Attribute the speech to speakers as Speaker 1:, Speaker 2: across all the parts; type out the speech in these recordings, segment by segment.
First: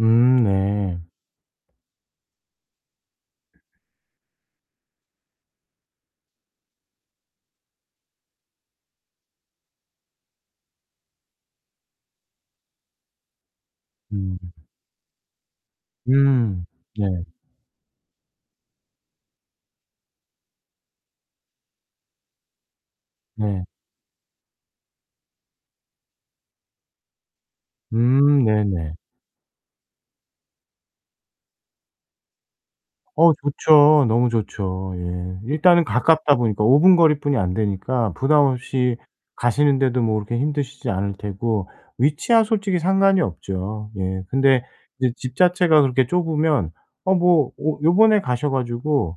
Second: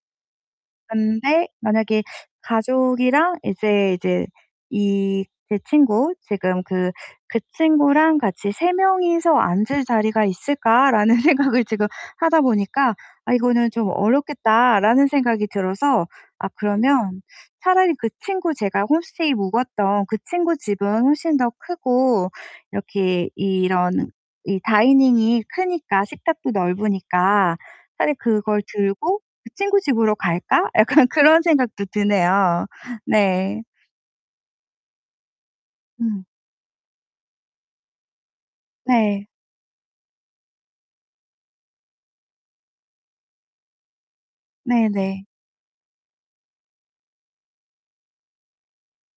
Speaker 1: 음 네.
Speaker 2: 근데 만약에 가족이랑 이제 이제 이 제 친구 지금 그 그 친구랑 같이 '3 명이서 앉을 자리가 있을까?' 라는 생각을 지금 하다 보니까 '아 이거는 좀
Speaker 1: 음.
Speaker 2: 어렵겠다.'라는 생각이 들어서 아
Speaker 1: 음 네.
Speaker 2: 그러면 차라리 그 친구 제가 홈스테이 묵었던 그 친구 집은 훨씬 더 크고 이렇게
Speaker 1: 네.
Speaker 2: 이런 이 다이닝이 크니까 식탁도 넓으니까 '차라리
Speaker 1: 음
Speaker 2: 그걸
Speaker 1: 네네.
Speaker 2: 들고 그 친구 집으로 갈까?' 약간 그런 생각도 드네요.
Speaker 1: 어
Speaker 2: 네.
Speaker 1: 좋죠. 너무 좋죠. 예. 일단은
Speaker 2: 음.
Speaker 1: 가깝다 보니까, 5 분 거리뿐이 안 되니까 부담 없이
Speaker 2: 네.
Speaker 1: 가시는데도 뭐 그렇게 힘드시지 않을 테고 위치야 솔직히 상관이 없죠. 예 근데 이제
Speaker 2: 네네.
Speaker 1: 집 자체가 그렇게 좁으면 아 뭐 어 요번에 가셔 가지고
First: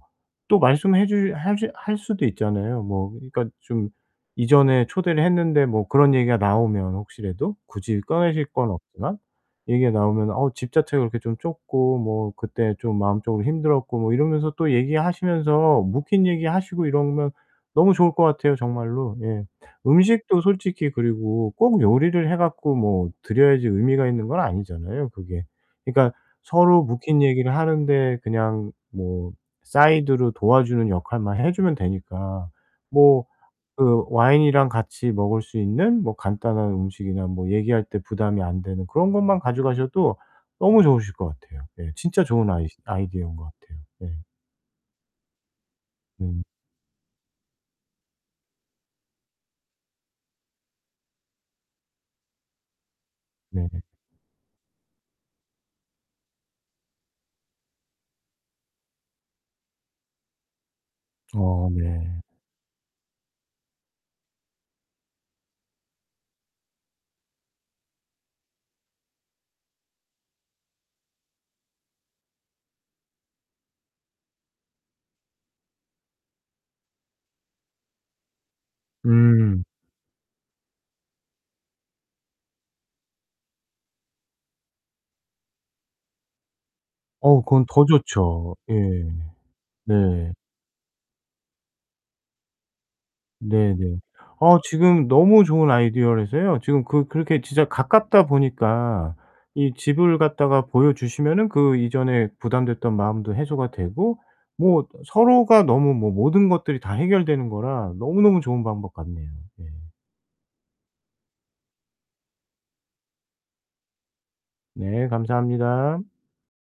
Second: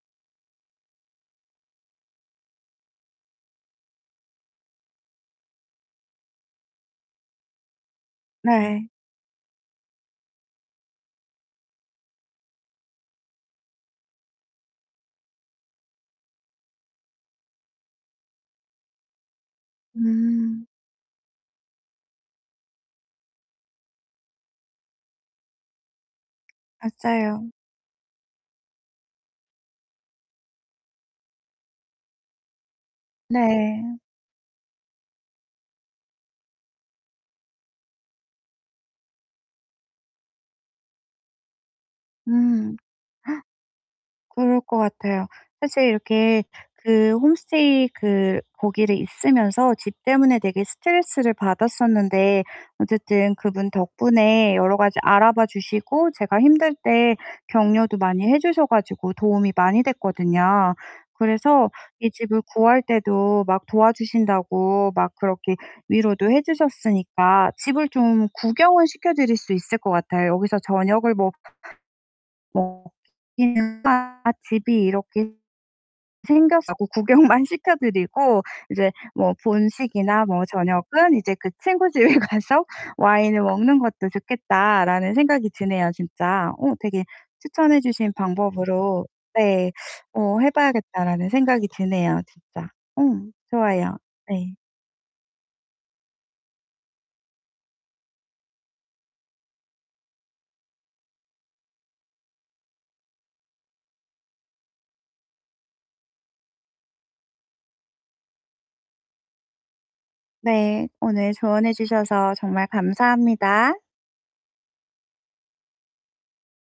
Speaker 1: 또 말씀 해 주 해 주 할 수도 있잖아요. 뭐 그러니까 좀 "이전에 초대를 했는데" 뭐 그런 얘기가 나오면 혹시라도 굳이 꺼내실 건
Speaker 2: 네.
Speaker 1: 없지만 얘기가 나오면은 "어 집 자체가 그렇게 좀 좁고 뭐 그때 좀 마음적으로 힘들었고" 뭐 이러면서 또 얘기하시면서 묵힌 얘기하시고 이러면 너무 좋을 것 같아요, 정말로. 예. 음식도
Speaker 2: 음.
Speaker 1: 솔직히 그리고 꼭 요리를 해 갖고 뭐 드려야지 의미가 있는 건 아니잖아요, 그게. 그러니까 서로 묵힌
Speaker 2: 맞아요.
Speaker 1: 얘기를 하는데 그냥 뭐 사이드로 도와주는 역할만 해 주면 되니까. 뭐
Speaker 2: 네.
Speaker 1: 그 와인이랑 같이 먹을 수 있는 뭐 간단한 음식이나 뭐 얘기할 때 부담이 안 되는 그런 것만 가져 가셔도 너무 좋으실 것 같아요. 네 진짜 좋은 아이
Speaker 2: 음.
Speaker 1: 아이디어인 것 같아요 네.
Speaker 2: 그럴 것 같아요. 사실
Speaker 1: 네.
Speaker 2: 이렇게 그 홈스테이 그 거기를 있으면서 집 때문에 되게 스트레스를 받았었는데 어쨌든
Speaker 1: 네.
Speaker 2: 그분 덕분에 여러 가지 알아봐 주시고 제가 힘들 때 격려도 많이 해 주셔 가지고 도움이 많이 됐거든요.
Speaker 1: 어
Speaker 2: 그래서 이
Speaker 1: 네.
Speaker 2: 집을 구할 때도 막 도와 주신다고 막 그렇게 위로도 해 주셨으니까 집을 좀 구경은 시켜드릴 수 있을 것 같아요. 여기서 저녁을 먹 먹기가 집이 이렇게 생겨서 구 구경만 시켜 드리고 이제 뭐
Speaker 1: 음.
Speaker 2: '본식이나 뭐 저녁은 이제 그 친구 집에 가서 와인을 먹는 것도 좋겠다.'라는 생각이 드네요, 진짜. 어 되게
Speaker 1: 어우 그건
Speaker 2: '추천해
Speaker 1: 더
Speaker 2: 주신
Speaker 1: 좋죠. 예.
Speaker 2: 방법으로 네
Speaker 1: 네.
Speaker 2: 어 해 봐야겠다.'라는 생각이 드네요, 진짜. 음 좋아요.
Speaker 1: 네네.
Speaker 2: 네.
Speaker 1: 아 지금 너무 좋은 아이디어라서요. 지금 그 그렇게 진짜 가깝다 보니까 이 집을 갖다가 보여 주시면은 그 이전에 부담됐던 마음도 해소가 되고 뭐 어떤 서로가 너무 뭐 모든 것들이 다 해결되는 거라 너무너무 좋은 방법 같네요. 예.
Speaker 2: 네. 오늘 조언해 주셔서 정말 감사합니다.
Speaker 1: 네. 감사합니다.